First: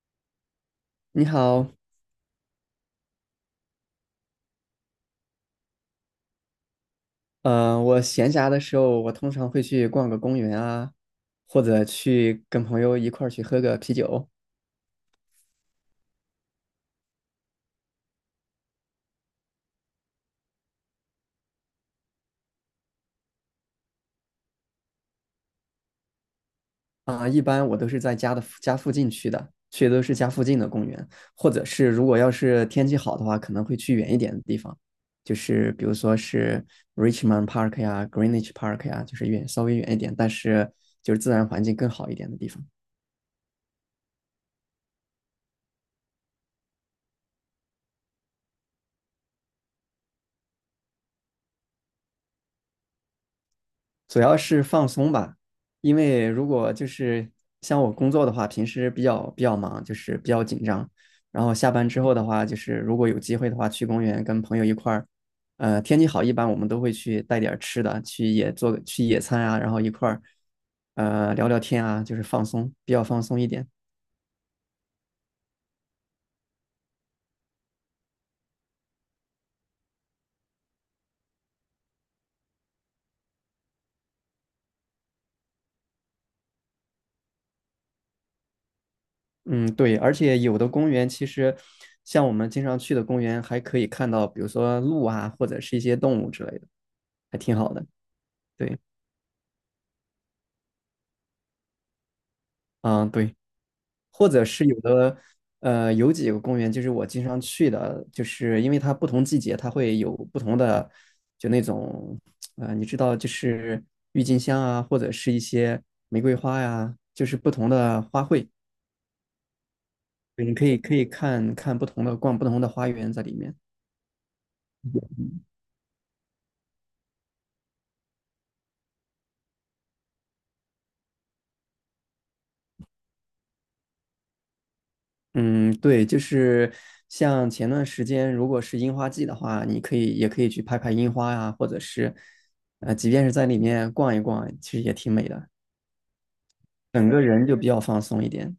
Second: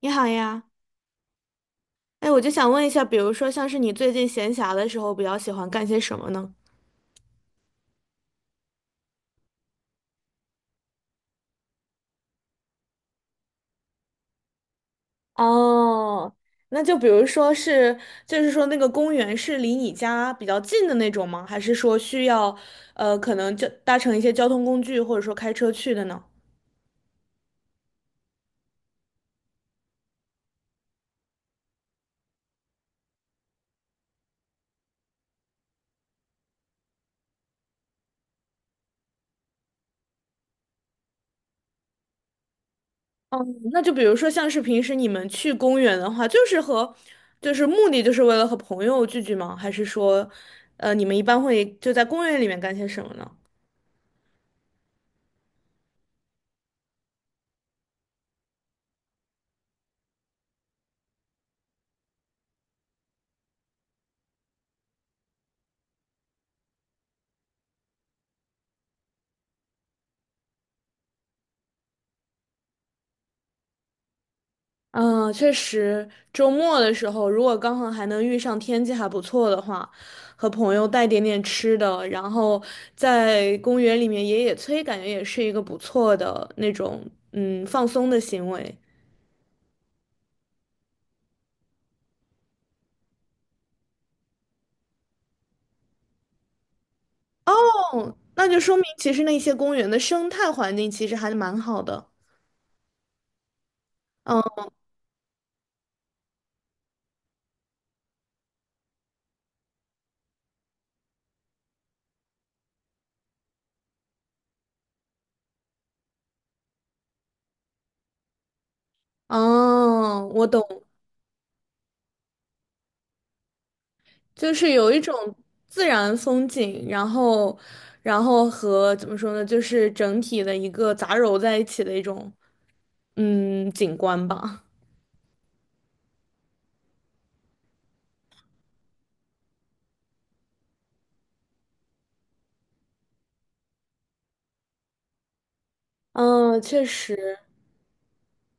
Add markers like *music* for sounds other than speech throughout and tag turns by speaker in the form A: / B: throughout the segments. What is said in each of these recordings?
A: 你好呀，
B: 你好，
A: 我就想问一下，比如说像是你最近闲暇的时候，比较喜欢干些什么呢？
B: 我闲暇的时候，我通常会去逛个公园啊，或者去跟朋友一块儿去喝个啤酒
A: 哦，那就比如说是，就是说那个公园是离你家比较近的那种吗？还是说需要，可能就搭乘一些交通工具，或者说开车去的呢？
B: 啊。一般我都是在家的附近去的，去的都是家附近的公园，或者是如果要是天气好的话，可能会去远一点的地方，就是比如说是 Richmond Park 呀、Greenwich Park 呀，就是稍微远一点，但是就是自然环境更好一点的地方。
A: 哦，那就比如说像是平时你们去公园的话，就是和，就是目的就是为了和朋友聚聚吗？还是说，你们一般会就在公园里面干些什么呢？
B: 主要是放松吧，因为如果就是像我工作的话，平时比较忙，就是比较紧张。然后下班之后的话，就是如果有机会的话，去公园跟朋友一块儿，天气好，一般我们都会去带点儿吃的，去野餐啊，然后一块儿，聊聊天啊，就是放松，比较放松一点。
A: 嗯，确实，周末的时候，如果刚好还能遇上天气还不错的话，和朋友带点点吃的，然后在公园里面野野炊，感觉也是一个不错的那种嗯放松的行为。
B: 嗯，对，而且有的公园其实像我们经常去的公园，还可以看到，比如说鹿啊，或者是一些动物之类的，还
A: 哦，
B: 挺好的。
A: 那就说
B: 对，
A: 明其实那些公园的生态环境其实还蛮好的。
B: 嗯，对。或
A: 嗯，
B: 者是有的，有几个公园就是我经常去的，就是因为它不同季节它会有不同的，就那种，你知道，就是郁金香啊，或者是一些玫瑰花呀、就是不同的花卉，
A: 哦，我
B: 对你可以
A: 懂，
B: 可以看看不同的，逛不同的花园在里面。
A: 就是有一种自然风景，然后，然后和怎么说呢，就是整体的一个杂糅在一起的一种。嗯，景观吧。
B: 嗯，对，就是像前段时间，如果是樱花季的话，你也可以去拍拍樱花呀、或者是，即便是在里面逛一逛，其实也挺美的。
A: 嗯，确
B: 整个
A: 实，
B: 人就比较放松一点。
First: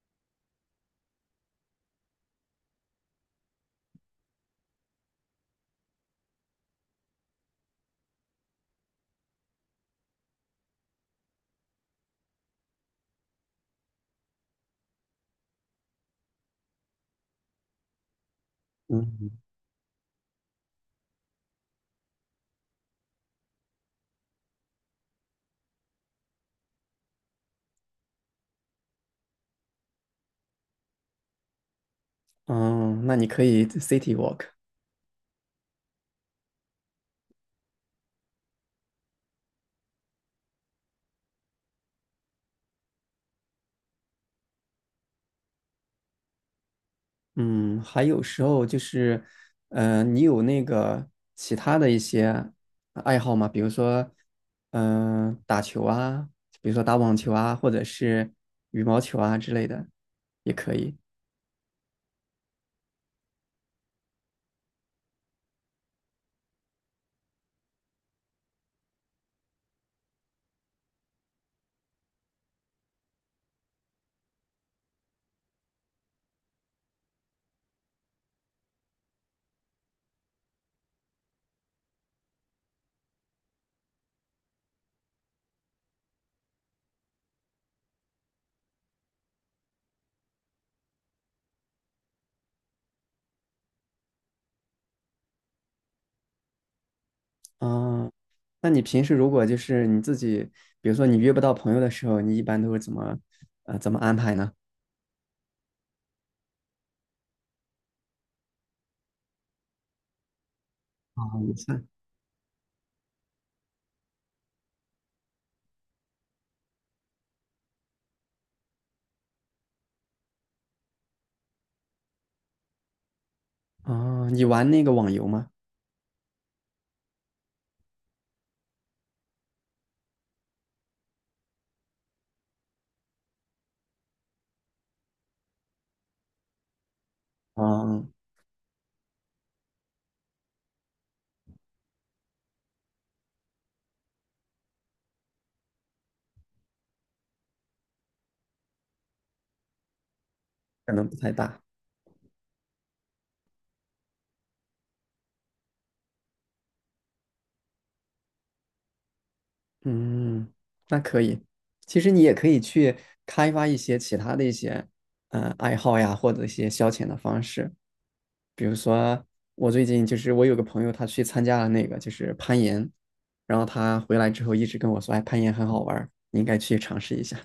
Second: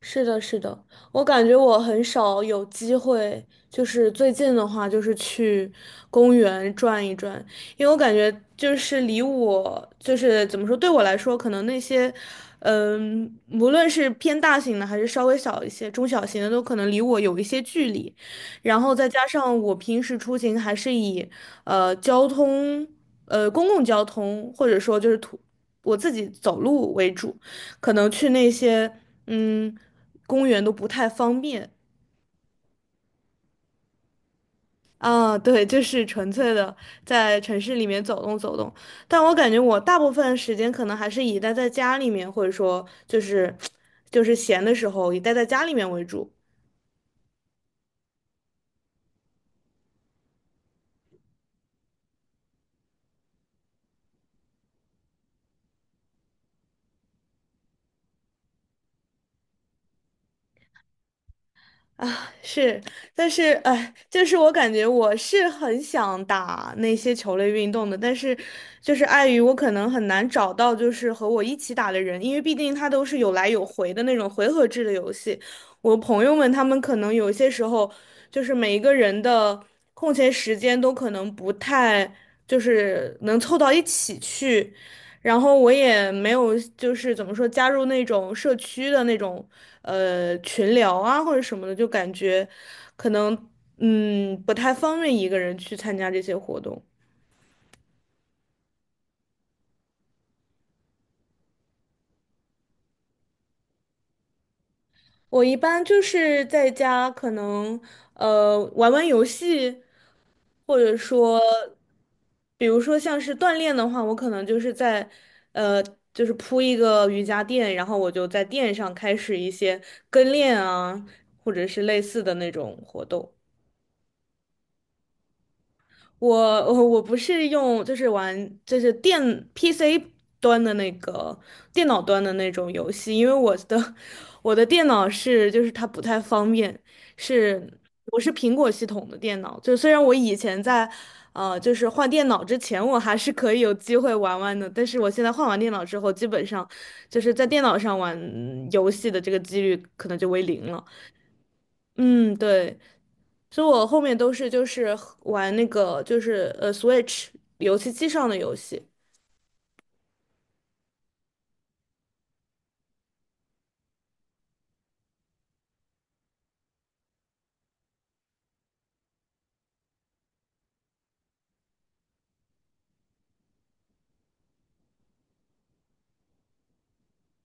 A: 是的，是的，我感觉我很少有机会，就是最近的话，就是去公园转一转，因为我感觉就是离我，就是怎么说，对我来说，可能那些，嗯，无论是偏大型的还是稍微小一些、中小型的，都可能离我有一些距离，然后再加
B: 嗯，
A: 上我平时出行还是以，交通，公共交通，或者说就是土，我自己走路为主。可能去那些嗯公园都不太方便
B: 嗯，那你可以 city walk。
A: 啊。对，就是纯粹的在城市里面走动走动。但我感觉我大部分时间可能还是以待在家里面，或者说就是 *tsk* 就是闲的时候以待在家里面为主。
B: 嗯，还有时候就是，你有那个其他的一些爱好吗？比如说，嗯、打球啊，比如说打网球啊，或者是羽毛球啊之类的，也可以。
A: 啊，是，但是就是我感觉我是很想打那些球类运动的，但是就是碍于我可能很难找到就是和我一起打的人，因为毕竟它都是有来有回的那种回合制的游戏。我朋友们他们可能有些时候就是每一个人的空闲时间都可能不太就是能凑到一起去。然后我也没有，就是怎么说，加入那种社区的那种群聊啊或者什么的，就感觉可能嗯不太方便一个人去参加这些活动。
B: 嗯，那你平时如果就是你自己，比如说你约不到朋友的时候，你一般都是怎么，怎么安排呢？
A: 我一般就是在家，可能玩玩游戏，或者
B: 啊，
A: 说，比如说像是锻炼的话，我可能就是在呃就是铺一个瑜伽垫，然后我就在垫上开始一些跟练啊，或者是类似的那种活动。
B: 你玩那个网游吗？
A: 我我不是用，就是玩就是电 PC 端的那个电脑端的那种游戏，因为我的 *laughs* 我的电脑是就是它不太方便，是
B: 啊。
A: 我是苹果系统的电脑，就虽然我以前在就是换电脑之前我还是可以有机会玩玩的，但是我现在换完电脑之后，基本上就是在电脑上玩游戏的这个几率可能就为零了。
B: 可能不太大。
A: 嗯，对。所以我后面都是就是玩那个就是Switch 游戏机上的游戏。
B: 嗯，那可以。其实你也可以去开发一些其他的一些爱好呀，或者一些消遣的方式。比如说，我最近就是我有个朋友，他去参加了那个就是攀岩，然后他回来之后一直跟我说，哎，攀岩很好玩儿你应该去尝试一下。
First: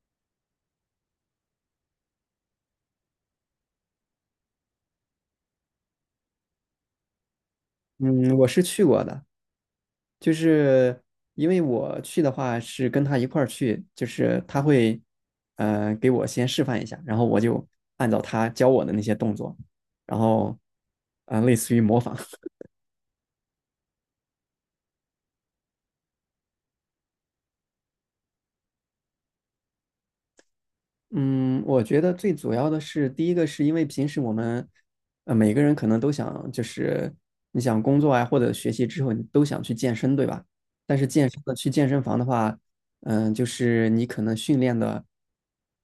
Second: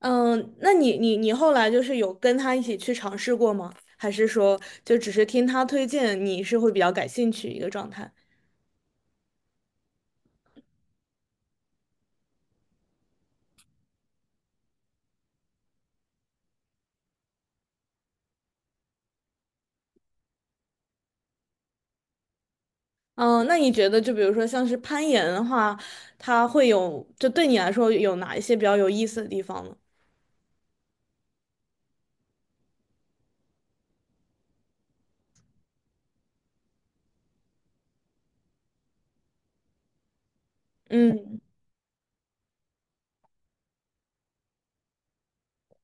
A: 嗯，那你后来就是有跟他一起去尝试过吗？还是说就只是听他推荐，你是会比较感兴趣一个状态？
B: 嗯，我是去过的，就是因为我去的话是跟他一块儿去，就是他会，给我先示范一下，然后我就按照他教我的那些动作，然后，类似于模仿。
A: 嗯，那你觉得就比如说像是攀岩的话，它会有就对你来说有哪一些比较有意思的地方呢？
B: 嗯，我觉得最主要的是，第一个是因为平时我们，每个人可能都想，就是你想工作啊或者学习之后，你都想去健身，对吧？但是健
A: 嗯，
B: 身的去健身房的话，嗯，就是你可能训练的，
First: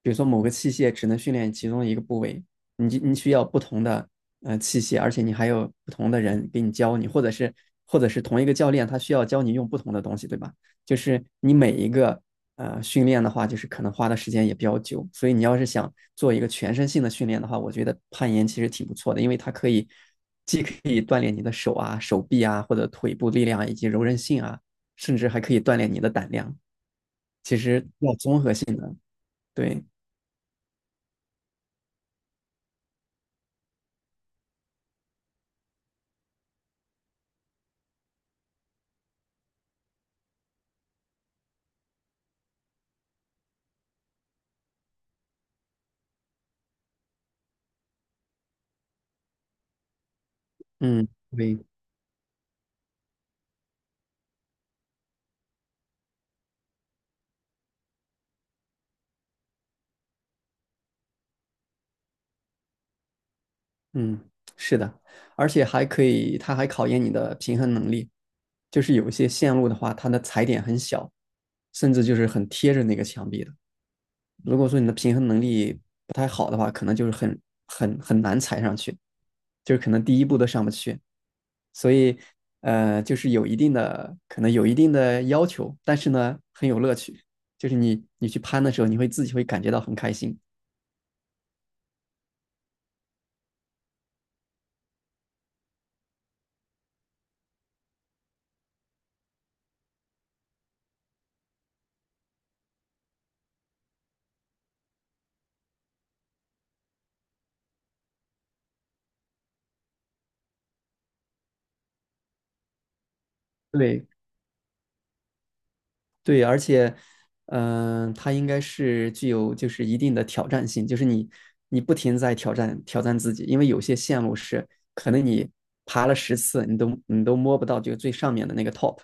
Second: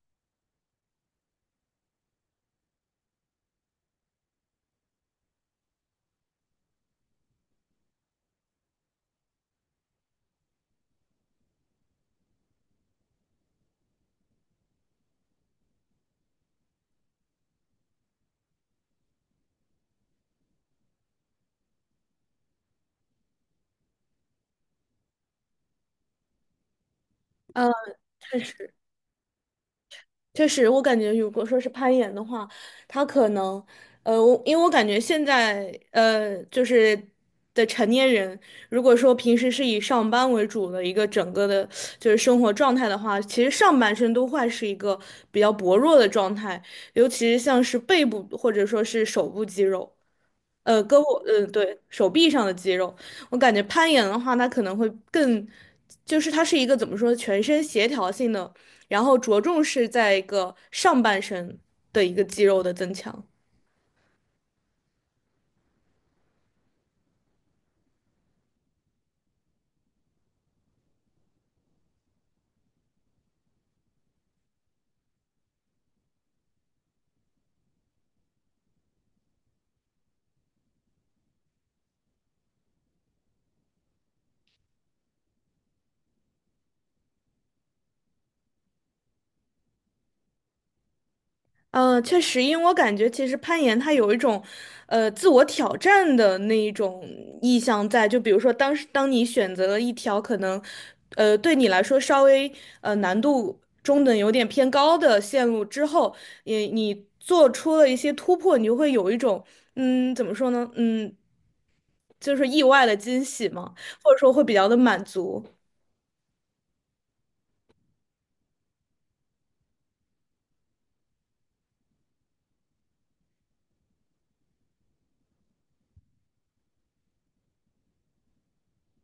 B: 比如说某个器械只能训练其中一个部位，你就你需要不同的器械，而且你还有不同的人给你教你，或者是同一个教练他需要教你用不同的东西，对吧？就是你每一个训练的话，就是可能花的时间也比较久，所以你要是想做一个全身性的训练的话，我觉得攀岩其实挺不错的，因为它可以既可以锻炼你的手啊、手臂啊，或者腿部力量啊以及柔韧性啊，甚至还可以锻炼你的胆量。其
A: 呃，
B: 实要
A: 确
B: 综合
A: 实。
B: 性的，对，
A: 确实，我感觉如果说是攀岩的话，他可能，我因为我感觉现在，就是的成年人，如果说平时是以上班为主的一个整个的，就是生活状态的话，其实上半身都会是一个比较薄弱的状态，尤其是像是背部或者说是手部肌肉。胳
B: 嗯，
A: 膊，嗯，
B: 对，
A: 对，手臂上的肌肉，我感觉攀岩的话，它可能会更，就是它是一个怎么说，全身协调性的，然后着重是在一个上半身的一个肌肉的增强。
B: 嗯，是的，而且还可以，它还考验你的平衡能力。就是有一些线路的话，它的踩点很小，甚至就是很贴着那个墙壁的。如果说你的平衡能力不太好的话，可能就是很很难踩上去，就是可能第一步都上不去。所以，就是有一定的要求，但是呢，很有乐趣。就是你去攀的时候，你会自己会感觉到很开心。
A: 确实，因为我感觉其实攀岩它有一种，自我挑战的那一种意向在。就比如说当时，当你选择了一条可能，对你来说稍微难度中等、有点偏高的线路之后，也你做出了一些突破，你就会有一种，嗯，怎么说呢？嗯，就是意外的惊喜嘛，
B: 对
A: 或者说会比较的满足。
B: 对，而且，嗯、它应该是具有就是一定的挑战性，就是你不停在挑战自己，因为有些线路是可能你爬了十次，你都摸不到这个最上面的那个 top。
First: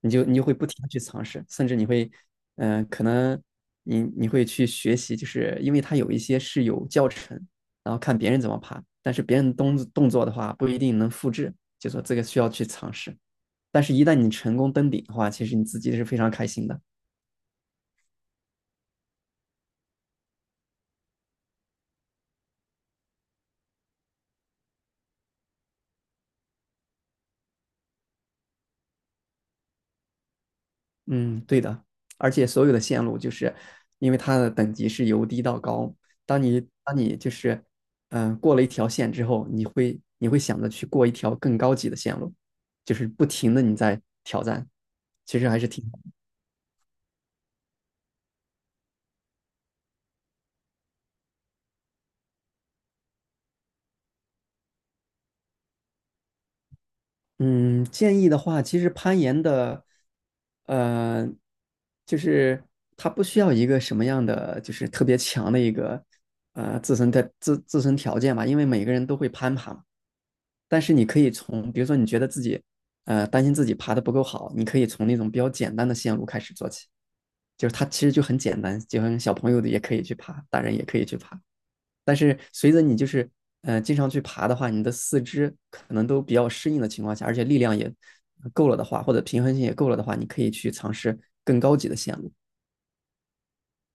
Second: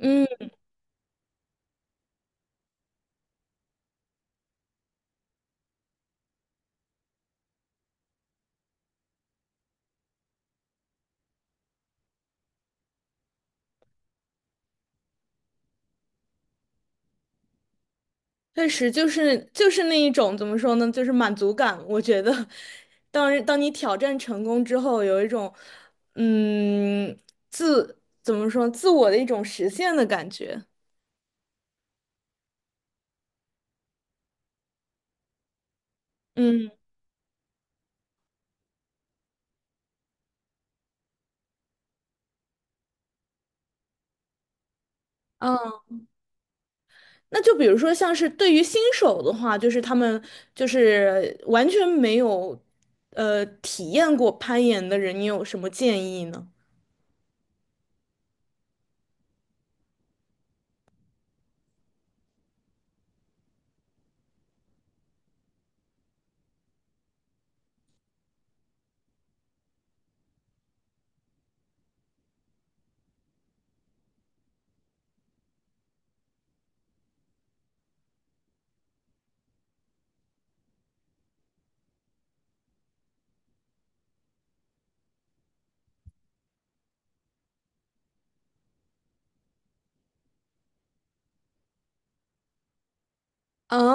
B: 你就会不停的去尝试，甚至你会，嗯、可能你会去学习，就是因为它有一些是有教程，然后看别人怎么爬，但是别人动作的话不一定能复制，就说这个需要去尝试。但是，一旦你成功登顶的话，其实你自己是非常开心的。
A: 确实，就是那一种怎么说呢，就是满足感。我觉得，当你挑战成功之后，有一种嗯自怎么说自我的一种实现的感觉。
B: 嗯，对的，而且所有的线路就是因为它的等级是由低到高，当你
A: 嗯
B: 当你就是嗯、过了一条线之后，你会想着去过一条更高级的线路，就是不停的你在挑战，其实还是
A: 嗯，
B: 挺。
A: 那就比如说像是对于新手的话，就是他们就是完全没有体验过攀岩的人，你有什么建议呢？
B: 嗯，建议的话，其实攀岩的呃就是它不需要一个什么样的就是特别强的一个自身的自身条件吧，因为每个人都会攀爬嘛。但是你可以从，比如说你觉得自己，担心自己爬的不够好，你可以从那种比较简单的线路开始做起，就是它其实就很简单，就像小朋友的也可以去爬，大人也可以去爬。但是随着你就是，经常去爬的话，你的四肢可能都比较适应的情况下，而且力量也够了的话，或者平衡性也够了的话，你可以去尝试更高级的线路，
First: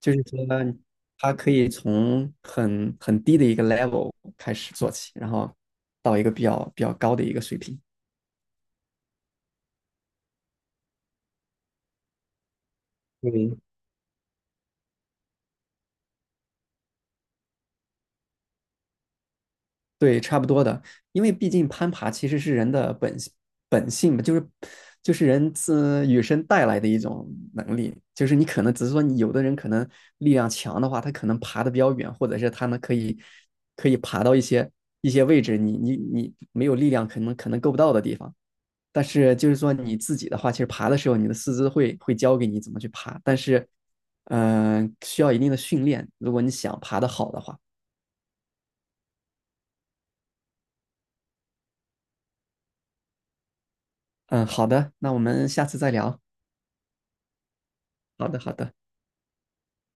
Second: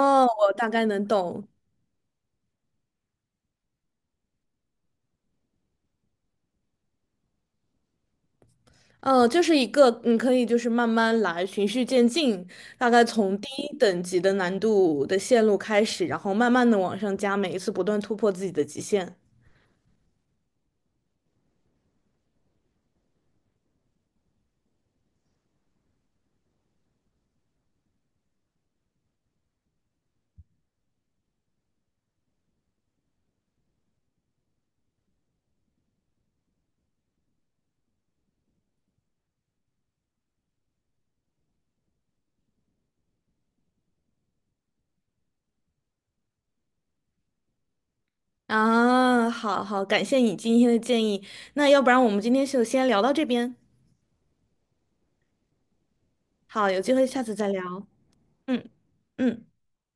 B: 就是说
A: 我大概能
B: 它
A: 懂。
B: 可以从很低的一个 level 开始做起，然后到一个比较高的一个水平。
A: 嗯，就是一个你可以就是慢慢来，循序渐进，大概从低
B: 嗯，
A: 等级的难度的线路开始，然后慢慢的往上加，每一次不断突破自己的极限。
B: 对，差不多的，因为毕竟攀爬其实是人的本性嘛，就是就是人自与生带来的一种能力，就是你可能只是说你有的人可能力量强的话，他可能爬的比较远，或者是他们可以爬到一些位置，你没有力量可能够不到的地方。但是就是说你自己的话，其实爬的时候你的四肢会教给你怎么去爬，但是嗯、需要一定的训练，如果你想爬得好的话。
A: 啊，好好，感谢你今天的建议。那要不然我们今天就先聊到这边。
B: 嗯，好的，那我们下次再聊。
A: 好，有机会下次再聊。
B: 好的，好
A: 嗯
B: 的。
A: 嗯。